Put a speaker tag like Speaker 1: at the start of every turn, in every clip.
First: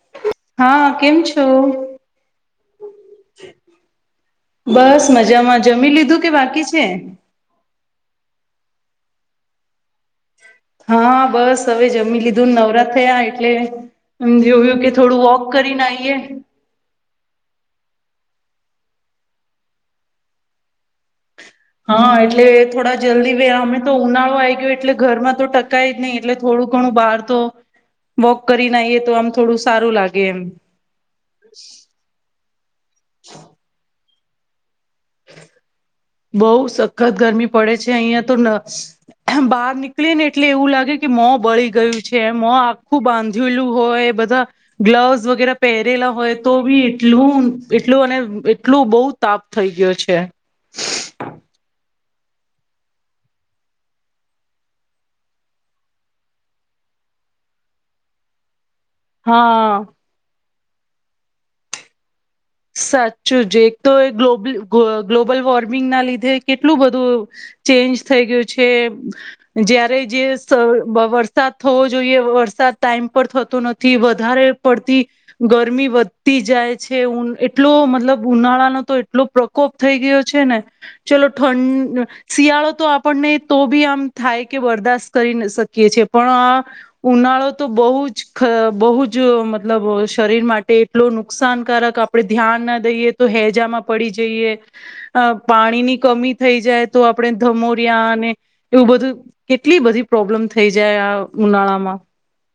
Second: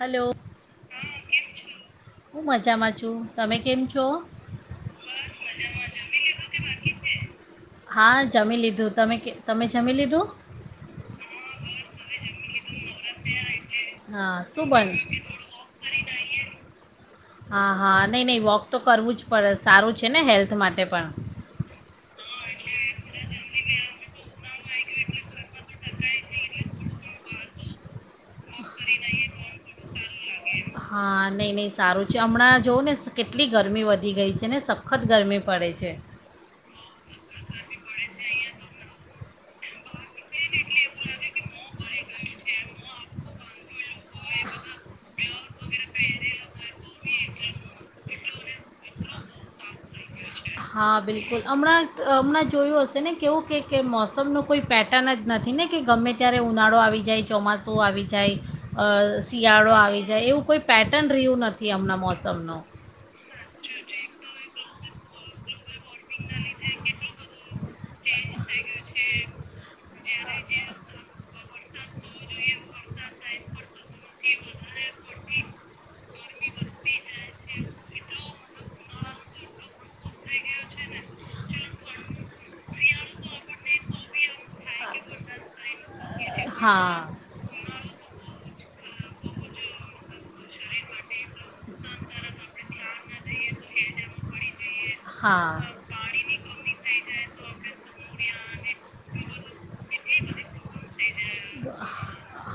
Speaker 1: Hello
Speaker 2: હા, કેમ છો?
Speaker 1: હું મજામાં છું તમે કેમ છો
Speaker 2: બસ મજામાં જમી લીધું કે બાકી છે?
Speaker 1: હા જમી લીધું તમે તમે જમી લીધું
Speaker 2: હા, બસ હવે જમી લીધુંને નવરાત થયા એટલે
Speaker 1: હા
Speaker 2: એમ
Speaker 1: શું
Speaker 2: જોયું
Speaker 1: બન
Speaker 2: કે થોડું વોક કરીને આઈએ
Speaker 1: હા હા નહીં નહીં વોક તો કરવુંજ પડે, સારું છે ને હેલ્થ માટે પણ
Speaker 2: હા, એટલે થોડા જલ્દી અમે તો ઉનાળો આવી ગયો એટલે ઘરમાં તો ટકાયજ નઈ એટલે થોડું ઘણું બહાર તો વોક કરીને આવીઈએ, તો આમ થોડું સારું લાગે એમ
Speaker 1: હા, નઈ નઈ સારું છે, હમણાં જોવં ને કેટલી ગરમી વધી ગઈ છે ને સ
Speaker 2: બોવ સખત ગરમી પડે છે. અહિયાં તો બહાર નીકળી ને એટલે એવું લાગે કે મોં બળી ગયું છે, મોં આખું બાંધેલું હોય બધા ગ્લવસ વગેરે પહેરેલા હોય, તો બી એટલું એટલું અને એટલું બહુ તાપ થઈ ગયો છે. છે.
Speaker 1: હા, બિલકુલ હમણાં હમણાં જોયું હશે ને કેવું કે મોસમનું કોઈ પેટર્ન જ નથી ને કે ગમે ત્યારે ઉનાળો આવી જાય, ચોમાસું આવી જાય શિયાળો
Speaker 2: હા
Speaker 1: આવી જાય, એવું કોઈ પેટર્ન રહ્યું નથી, હમણાં મોસમ
Speaker 2: સાચુંજી એક તો એ ગ્લોબલ ગ ગ્લોબલ વોર્ મિંગના લીધે કેટલું બધું ચેન્જ થઈ ગયું છે, જ્યાં જે વરસાદ થવો જોઈએ, વરસાદ ટાઈમ પર થતો નથી, વધારે પડતી ગરમી વધતી જાય છે, એટલો મતલબ ઉનાળાનો તો એટલો પ્રકોપ થઈ ગયો છે ને, ચલો ઠંડ શિયાળો તો આપણને તો બી આમ થાય કે બરદાશ્ત કરી શકીએ છે. પણ આ
Speaker 1: હા
Speaker 2: ઉનાળો તો બોવજ બહુ જ મતલબ શરીર માટે એટલું નુકસાનકારક આપ આપડે ધ્યાન ના દઈએ તો હેજામાં પડી જઈએ. અ
Speaker 1: હા
Speaker 2: પાણીની કમી થઈ જાય. તો આપણે ધમોરિયા અને એવું બધું કેટલી બધી પ્રોબ્લેમ થઈ જાય. આ ઉનાળામાં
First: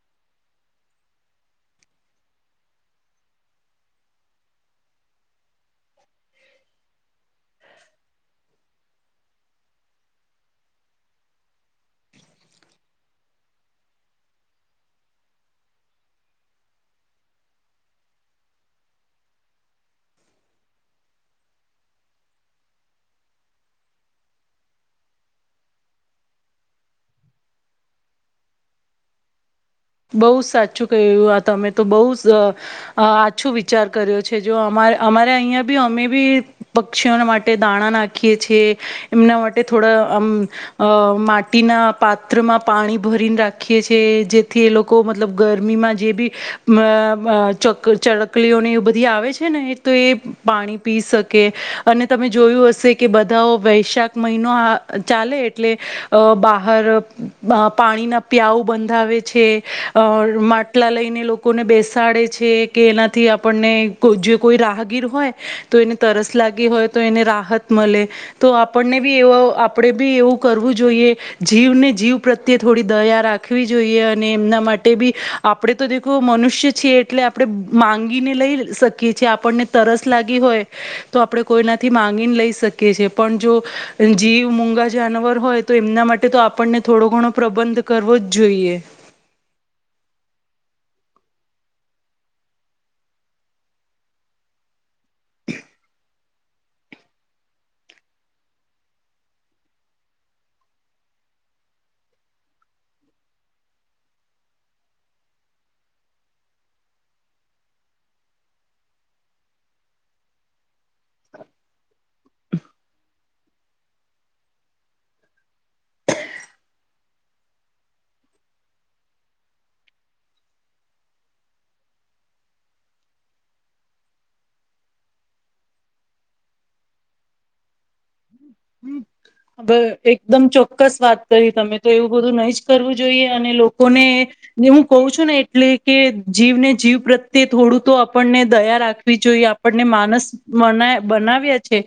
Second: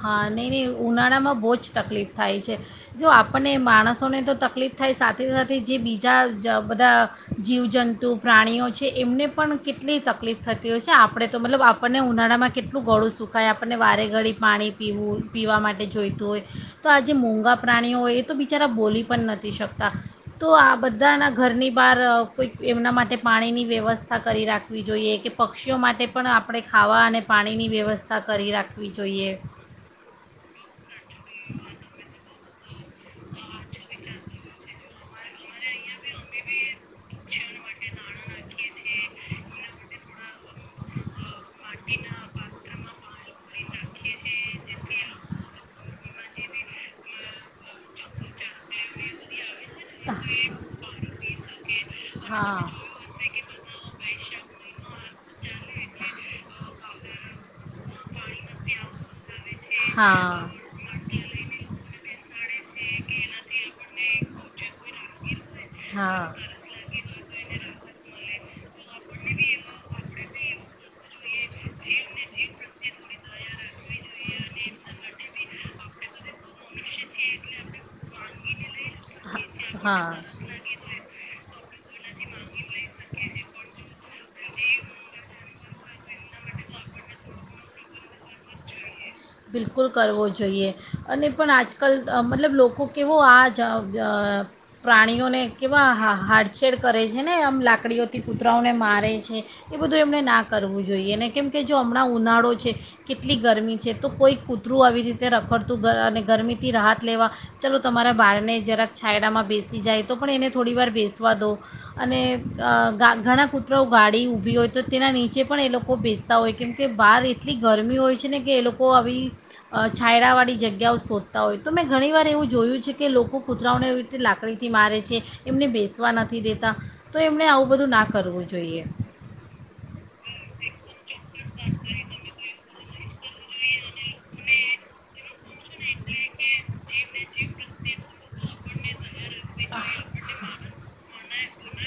Speaker 1: હા, નઈ નહ ઉનાળા માં બોજ તકલીફ થાય છે જો આપણને માણસોને તો તકલીફ થાય, સાથે સાથે જે બીજા બધા જીવજંતુ પ્રાણીઓ છે, એમને પણ કેટલી તકલીફ થતી હોય છે આપણે તો મતલબ આપણને ઉનાળામાં કેટલું ગળું સુકાય આપ આપણને વારે ઘડી પાણી પીવું પીવા માટે જોઈતું હોય, તો આજે મોંઘા પ્રાણીઓ હોય એ તો બિચારા બોલી પણ નથી શકતા તો આ બધાના ઘરની બહાર કોઈક એમના માટે પાણીની વ્યવસ્થા કરી રાખવી જોઈએ, કે પક્ષીઓ માટે પણ આપણે ખાવા અને પાણીની વ્યવસ્થા કરી રાખવી જોઈએ.
Speaker 2: બઉુ જ સાચું ક્યું આ તમે તો બઉ જ આછો વિચાર કર્યો છે જો અમા અમારે અહિયાં બી અમે બી પક્ષીઓને માટે દાણા નાખી નાખીએ છીએ. એમના માટે થોડા આમ અ માટીના પાત્રમાં પાણી ભરીને રાખીએ છીએ જે થી એ લોકો મતલબ ગરમીમાં જે બી ચકલીઓને એ બધી આવે છે. ને તો એ પાણી પી શકે અને તમે
Speaker 1: હા
Speaker 2: જોયું હશે કે બધા વૈશાખ મહિનો ચાલે એટલે બહાર પાણીના પિયાઉ બંધાવે છે
Speaker 1: હા
Speaker 2: માટલા લઈને લોકોને બેસાડે છે કે એનાથી આપણને જે કોઈ રાહગીર હોય તો એને
Speaker 1: હા
Speaker 2: તરસ લાગી હોય તો એને રાહત મળે. તો આપણને બી એવ આપણે બી એવું કરવું જોઈએ જીવને જીવ પ્રત્યે થોડી દયા રાખવી જોઈએ. એમના માટે બી આપણે તો દેખો મનુષ્ય છે એટલે આપણે માંગીને લઈ શકીએ. આપણને
Speaker 1: હા
Speaker 2: તરસ લાગી હોય. તો આપડે કોઈનાથી માંગીને લઈ શકીએ. કે છે પણ જો જીવ મુંગા જાનવર હોય તો એમના માટે તો આપણને થોડો ઘણો પ્રબંધ કરવો જ જોઈએ.
Speaker 1: બિલકુલ કરવો જોઈએ અને પણ આજકલ ત મતલબ લોકો કેવો આજ જ પ્રાણીઓને કેવા હાડછેડ કરે છે ને આમ લાકડીઓથી કૂતરાઓને મારે છે એ બધું એમને ના કરવું જોઈએ ને કેમ કે જો હમણાં ઉનાળો છે કેટલી ગરમી છે. તો કોઈ કૂતરું આવી રીતે રખડતું ને ગરમીથી રાહત લેવા ચલો તમારા બારને જરાક છાયડામાં બેસી જાય તો પણ એને થોડી વાર બેસવા દો અને અ ગા ઘણા કૂતરો ગાડી ઊભી હોય તો તેના નીચે પણ એ લોકો બેસતા હોય કેમ કે બહાર એટલી ગરમી હોય છે ને કે એ લોક કો અવી અ છાયડાવાળી જગ્યાઓ શોધતા હોય તો મેં ઘણીવાર એવું જોયું છે, કે લોકો કૂતરાઓને એવી રીતે લાકડીથી મારે છે એમને બેસવા નથી, દેતા તો એમને આવું બધું નાખ
Speaker 2: એકદમ ચોક્કસ વાત કહી તમે તો એવું બધું નહી જ કરવું જોઈએ અને લોકોને ની હું કહું છું ને એટલે કે જીવને જીવ પ્રત્યે થોડું તો આપણને દયા રાખવી જોઈએ આપણને માણસ બનાવ્યે છે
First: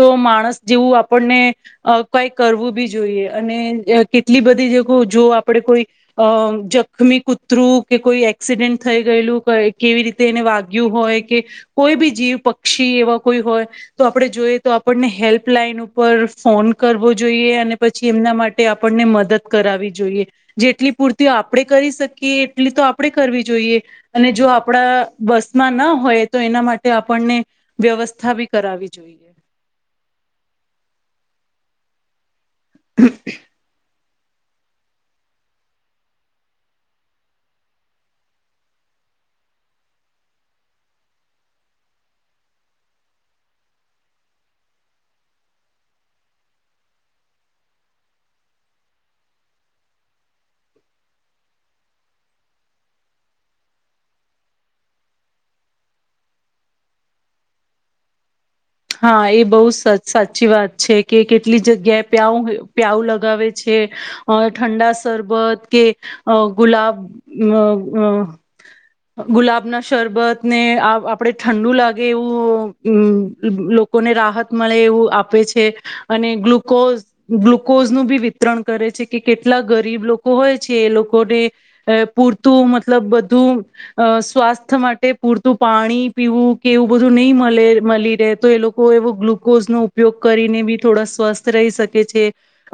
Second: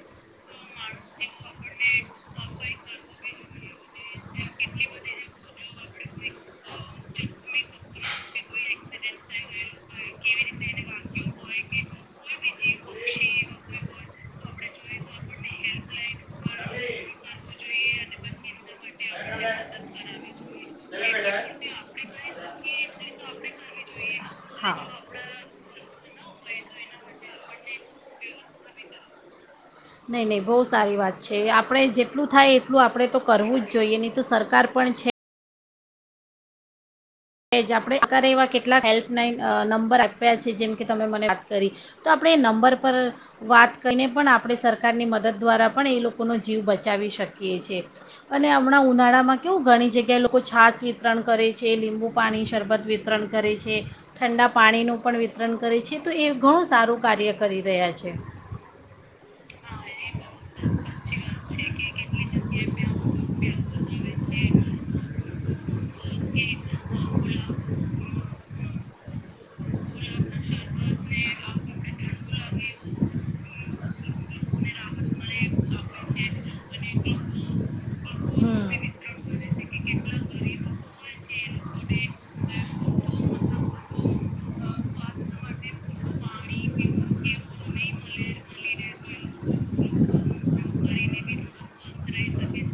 Speaker 2: તો માણસ જેવું આપણને અ કઈ કરવું બી જોઈએ અને જ કેટલી બધી જ કો જો આપડે કોઈ અં જ સામે કુત્રુ કે કોઈ એક્સિડેન્ટ થઈ ગયેલું, કેવી રીતે એને વાગ્યું હોય, કે કોઈ બી જીવ પક્ષી એવા કોઈ હોય તો આપડે જોઈએ તો આપણને હેલ્પ પ્લાઈન ઉપર ફોન કરવો જોઈએ અને પછી એમના માટે આપણને મદદ કરાવવી જોઈએ, જેટલી પૂર્તિ આપડી કરી શકીએ એટલી તો આપડે કરવી જોઈએ. અને જો
Speaker 1: હા
Speaker 2: આપડા વસ માં ના હોય તો એના માટે આપણને વ્યવસ્થા બી કરાવી જો
Speaker 1: નઈ નઈ બઉ સારી વાત છે આપડે જેટલું થાય એ એટલું આપડે તો કરવું જ જોઈએ ને. તો સરકાર પણ છે. એ જ આપડે [unintelligible] એવા કેટલા હેલ્પલાઈન અ નંબર આપ્યા છે જેમ કે તમે મને વાત કરી તો આપડે નંબર પર વાત કરીને પણ આપડે સરકારની મદદ દ્વારા પણ એ લોકોનો જીવ બચાવી શકીએ છીએ અને હમણાં ઉનાળામાં કેવું ઘણી જગ્યાએ લોકો છાસ વિતરણ કરે છે લીંબુ પાણી શરબત વિતરણ કરે છે. ઠંડા પાણીનું પણ વિતરણ કરે છે, તો એ ઘણું સારું કાર્ય કરી રહ્યા છે.
Speaker 2: હા એ બઉ સ સાચી વાત છે કે કેટલી જગ્યાએ પ્યાઉ પ્યાઉ લગાવે છે અ ઠંડા સર પદ કે અ ગુલાબ મ મ ગુલાબના શરબત ને આ આપડે ઠંડુ લાગે એવું હું. લ લોકોને રાહત મળે એવું આપે છે અને ગ્લુકોઝ ગ્લુકોઝ નું બી વિતરણ કરે
Speaker 1: હમ
Speaker 2: છે કે કેટલા ગરીબ લોકો હોય છ કે એ લોકોને અ પૂરતું મતલબ બધું અ સ્વાસ્થ્ય માટે પૂરતું પાણી પીવું કે એવું બધું નઈ મલે મલી એ તો એ લોકો એવો ગ્લુકોઝ નો ઉપયોગ કરીને બી થોડા સ્વસ્થ રહી શકે છે.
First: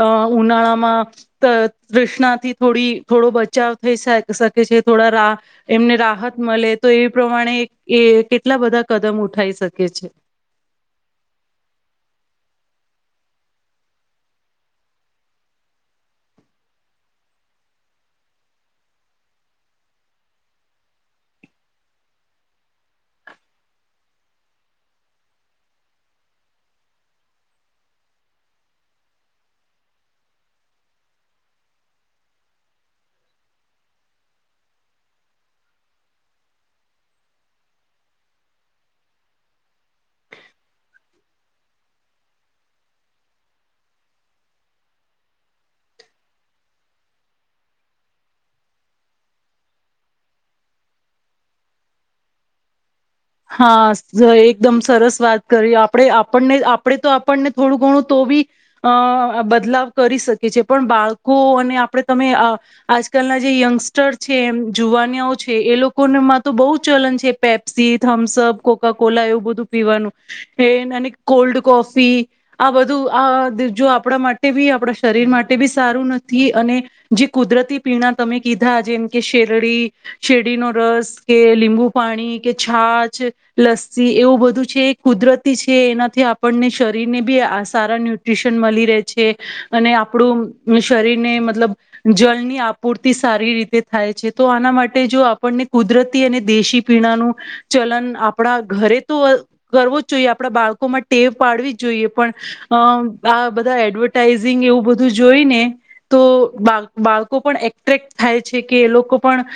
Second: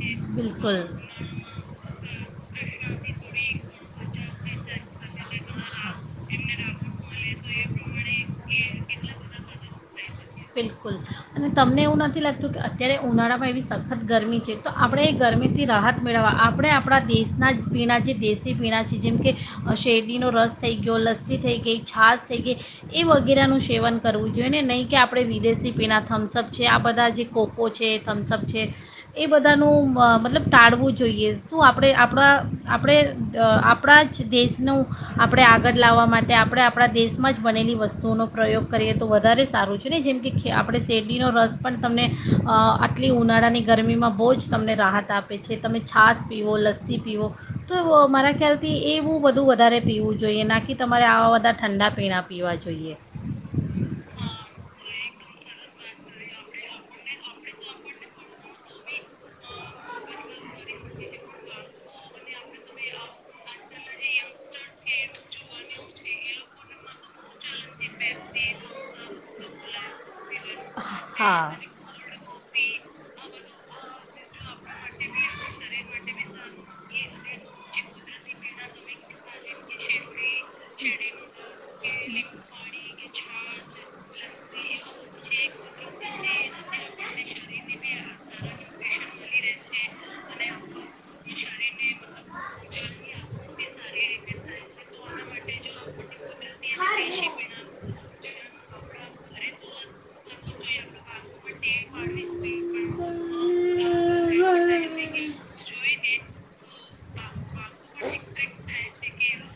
Speaker 2: અ
Speaker 1: બિલકુલ
Speaker 2: ઉનાળામાં ત તૃષ્ણાથી થોડી થોડો બચાવ થઈ શ શકે છે થોડા રા એમને રાહત મળે તો એ પ્રમાણે એ કેટલા બધા કદમ ઉઠાઈ શકે છે.
Speaker 1: શું તમને એવું નથી લાગતું કે અત્યારે ઉનાળામાં એવી સખત ગરમી છે તો આપડે ગરમીથી રાહત મેળવવા આપણે આપડા દેશના પીણાં જે દેશી પીણાં છે જેમ કે શેરડીનો રસ થઈ ગયો લસ્સી થઈ ગઈ છાસ થઈ ગઈ એ વગેરેનું સેવન કરવું જોઈએ ને નહીં કે આપડે વિદેશી પીણા થમ્સઅપ છે આ બધા જે કોકો છે, થમ્સઅપ છે એ બધાનું મ મતલબ ટાળવું જોઈએ શું આપડે આપડા આપડે દ આપડા જ દેશનું આપડે આગળ લાવવા માટે આપડે આપડા દેશમાં જ બનેલી વસ્તુઓનો પ્રયોગ કરીએ તો વધારે સારું છે ને જેમ કે પડે શેરડીનો રસ પણ તમને અ આટલી ઉનાળાની ગરમીમાં બોજ તમને રાહત આપે છે તમે છાસ પીવો લસ્સી પીવો તો મારા ખ્યાલથી એવું બધું વધારે પીવું જોઈએ ના કે તમારે આવા બધા ઠંડા પીણા પીવા જોઈએ.
Speaker 2: હા એકદમ સરસ વાત કરી આપડે આપણને આપડે તો આપણને થોડું ઘણું તો બી અ બદલાવ કરી શકીએ છે પણ બાળકો અને આપડે તમે અ આજકાલના જે યંગસ્ટર છે એમ જુવાનયાઓ છે એ લોકોનામાં તો બઉ ચલન છે પેપ્સી થમ્સઅપ, કોકાકોલા એવું બધું પીવાનું પેન અને
Speaker 1: હા
Speaker 2: કોલ્ડ કોફી આ બધું આ જો આપડા માટે બી આપડા શરીર માટે બી સારું નથી અને જે કુદરતી પીણા તમે કીધા જેમ કે શેરડી શેરડી નો રસ કે લીંબુ પાણી કે લસ્સી એવું બધું છે કુદરતી છે એનાથી આપણને શરીરને બી આ સારા ન્યુટ્રીશન મળી રહે છે અને આપણું શરીરને મતલબ જળની આપૂર્તિ સારી રીતે થાય છે તો આના માટે જો આપણને કુદરતી અને દેશી પીણાનું કલન આપણા ઘરે તો કરવો જ જોઈએ આપણા બાળકોમાં ટેવ પાડવી જ જોઈએ પણ આ બધા એડવર્ટાઈઝિંગ એવું બધું જોઈ ને તો બા બાળકો પણ એટ્રેક્ટ થાય છે કે એ લોકો પણ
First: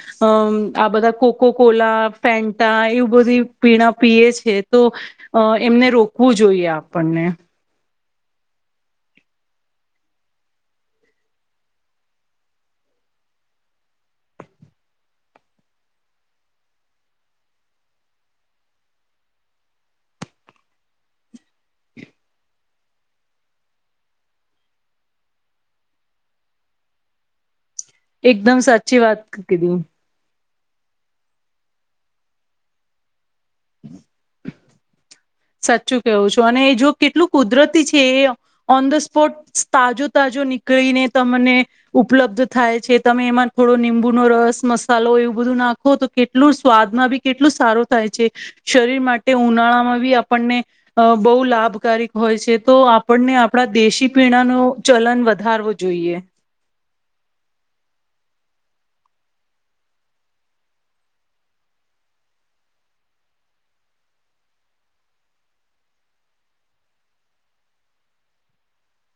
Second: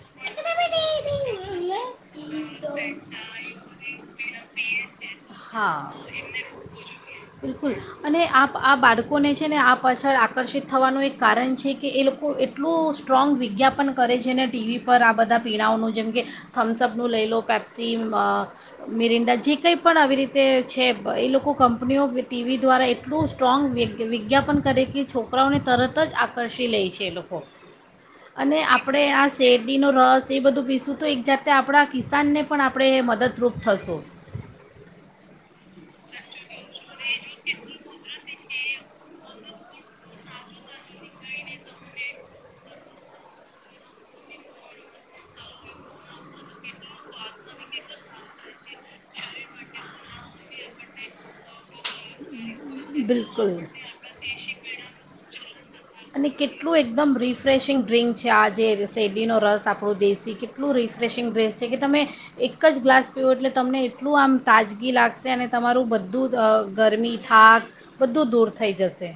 Speaker 2: આ બધા કોકો કોલા ફે ટા એવું બધી પીણા પીએ છે તો અ
Speaker 1: હા
Speaker 2: એમને રોકવું જોઈએ આપણને.
Speaker 1: બિલકુલ અને આ આ બાળકોને છે ને આ પાછળ આકર્ષિત થવાનું એક કારણ છે કે એ લોકો એટલું સ્ટ્રોંગ વિજ્ઞાપન કરે છે ને ટીવી પર આ બધા પીણાઓનું જેમ કે થમ્સઅપનું લઈ લો પેપ્સી અ મિરિંડા જે કંઈ પણ આવી રીતે તે છે એ લોકો કંપનીઓ ટીવી દ્વારા એટલું સ્ટ્રોંગ વી વિજ્ઞાપન કરે કે છોકરાઓને તરત જ આકર્ષી લે છે એ લોકો. અને
Speaker 2: એકદમ સાચી
Speaker 1: આપણે
Speaker 2: વાત
Speaker 1: આ
Speaker 2: કીધી
Speaker 1: શેરડીનો રસ એ બધું પીસું તો એક જાતે આપણા કિસાનને પણ આપણે મદદ તૃપ્ત થશો.
Speaker 2: સાચું કેવું છું અને જો કેટલું કુદરતી છે એ ઓન ધ સ્પોટ તાજો તાજો નીકળીને તમને ઉપલબ્ધ થાય છે તમે એમાં થોડો નિબુ નો રસ મસાલો એવું બધું નાખો તો કેટલું સ્વાદમાં બી કેટલું સારું થાય છે શરીર માટે ઉનાળામાં બી આપણને બહુ લાભકારક હોય છે. તો આપણને
Speaker 1: બિલકુલ
Speaker 2: આપણા દેશી પીણા ન ચલન વધારવું જોઈએ.
Speaker 1: અને કેટલું એકદમ રિફ્રેશિંગ ડ્રિંક છે આ જે શેરડીનો રસ આપણો દેશી કેટલું રિફ્રેશિંગ ડ્રેસ છે કે તમે એક જ ગ્લાસ પીવો એટલે તમને એટલું આમ તાજગી લાગશે અને તમારું બધું ગરમી થાક બધું દૂર થઈ જશે.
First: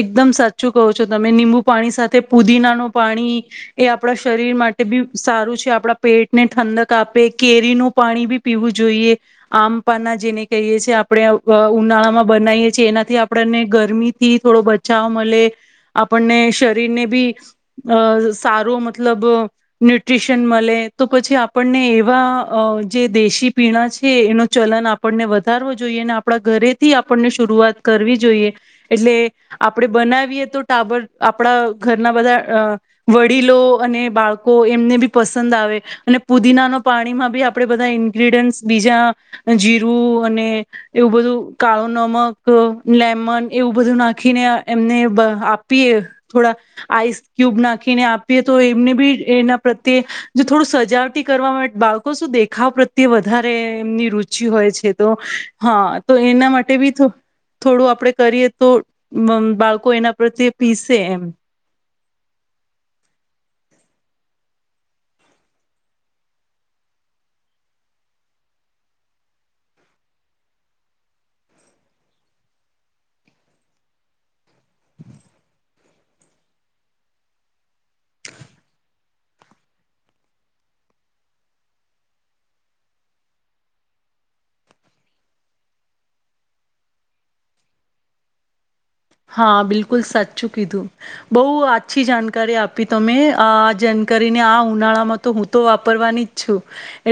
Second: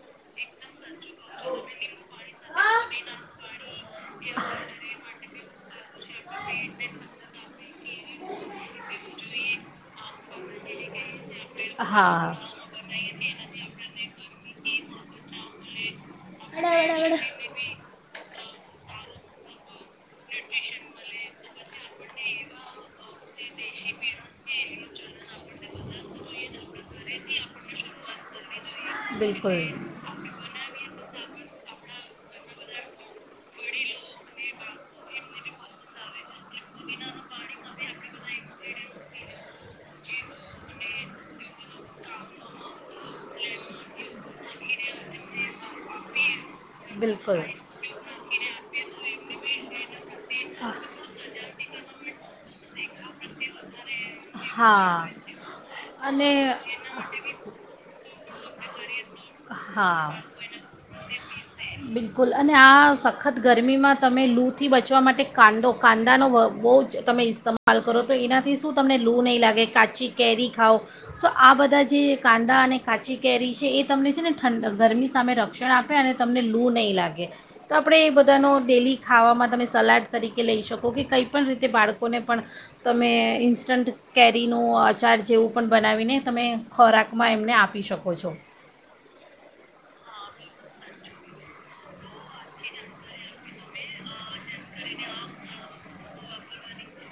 Speaker 2: એકદમ સાચું કહો છો તમે નિબુ પાણી સાથે પુદીનાનું પાણી. એ આપણા શરીર માટે બી સારું છે. આપણા પેટને ઠંડક આપે કેરીનું પાણી બી પીવું જોઈએ આમપના જેને કહીએ છી આપ આપણે ઉનાળામાં
Speaker 1: હા
Speaker 2: બનાવીએ છીએ એનાથી આપણને ગરમી થી થોડો બચાવ મળે. આપણને શરીરને બી અ સારો મતલબ ન્યુટ્રીશન મળે તો પછી આપણને એવા જે દેશી પીણા છે એનું ચલન આપે. આપને વધ વધારવો જોઈએ અને આપણા ઘરેથી આપણને શરૂઆત કરવી જોઈએ. એટલે
Speaker 1: બિલકુલ
Speaker 2: આપડે બનાવીએ તો ટાવર આપડા ઘરના બધા વડીલો અને બાળકો એમને બી પસંદ આવે, અને પુદીના ન પાણી માં બી આપણે બધા ઈન્ગ્રીડિયન્ટસ બીજા જીરું અને એવું બધું કાળો નમક લેમન. એવું બધું નાખીને એમને આપ આપીએ થોડા આઈસ
Speaker 1: બિલકુલ
Speaker 2: ક્યુબ નાખીને આપીએ તો એમને બી એના પ્રત્યે, થોડું સજાવટી કરવા માટે બાળકો શું દેખાવ પ્રત્યે તે વધારે એમની ર ઓછ હોય છે તો,
Speaker 1: હા
Speaker 2: હા તો
Speaker 1: અને
Speaker 2: એના માટે બી થોડું આપડ કરીએ તો બાળકો એના
Speaker 1: હા,
Speaker 2: પ્રત્યે પીસે એમ
Speaker 1: બિલકુલ અને આ સખત ગરમીમાં તમે લૂથી બચવા માટે કાંદો કાંદાનો બહુ જ તમે ઇસ્તેમાલ કરો તો એનાથી શું તમને લૂ નહીં લાગે કાચી કેરી ખાઓ, તો આ બધા જે કાંદા અને કાચી કેરી છે એ તમને છે ને ઠંડ ગરમી સામે રક્ષણ આપે અને તમને લૂ નહીં લાગે, તો આપણે એ બધાનો ડેલી ખાવામાં તમે સલાડ તરીકે લઈ શકો કે કંઈ પણ રીતે બાળકોને પણ, તમે ઇન્સ્ટન્ટ કેરીનો અચાર જેવું પણ બનાવીને તમે ખોરાકમાં એમને આપી શકો છો.
Speaker 2: હા બિલકુલ સાચું કીધું, બહુ આછી જાણકારી આપી તમે આ જાણકારીને આ ઉનાળામાં તો હું તો વાપરવાની જ છું.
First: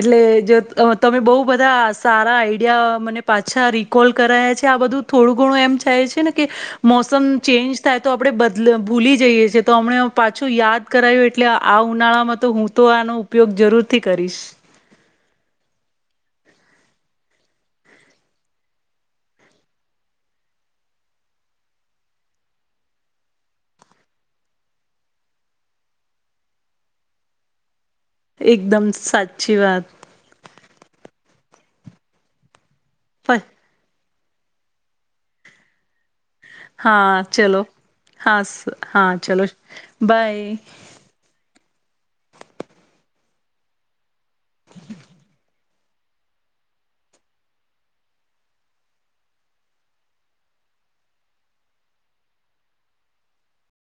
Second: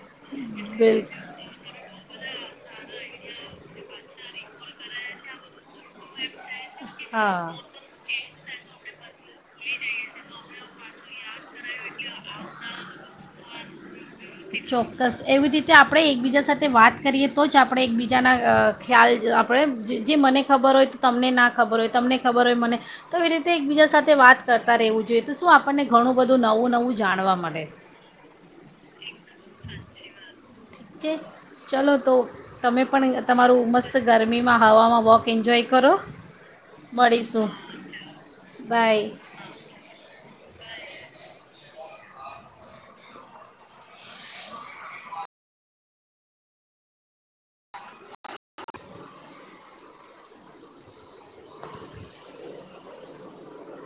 Speaker 2: એટલે જો
Speaker 1: બિલ
Speaker 2: તમે બહુ બધા સારા આ મને પાછા રીકોલ કરાયા છે આ બધું થોડું ઘણું એમ થાય છે ને કે. મોસમ
Speaker 1: હા
Speaker 2: ચેન્જ થાય તો આપડે બદલ ભૂલી જઈએ છેીએ, તો હમણે પાછું યાદ કરાયું એટલે આ આ ઉનાળામાં તો હું તો આનો ઉપયોગ જરૂર
Speaker 1: ચોક્કસ. એવી રીતે આપડે એકબીજા સાથે વાત કરીએ તો જ આપડે એકબીજાના અ ખ્યાલ જ આપડે જે જે મને ખબર હોય તો તમને ના ખબર હોય તમને ખબર હોય મને, તો એ રીતે એકબીજા સાથે વાત કરતાં રહેવું જોઈએ. તો શું આપણને ઘણું બધું નવું નવું જાણવા મલે.
Speaker 2: એકદમ સાચ ચ્છી વાત.
Speaker 1: ચે ચલો તો તમે પણ ય તમારું મસ્ત તો ગરમીમાં હવામાં વોક એન્જોય કરો.
Speaker 2: હા,
Speaker 1: મળીશું
Speaker 2: ચલો હાસ,
Speaker 1: બાય
Speaker 2: હા, ચલો બાય.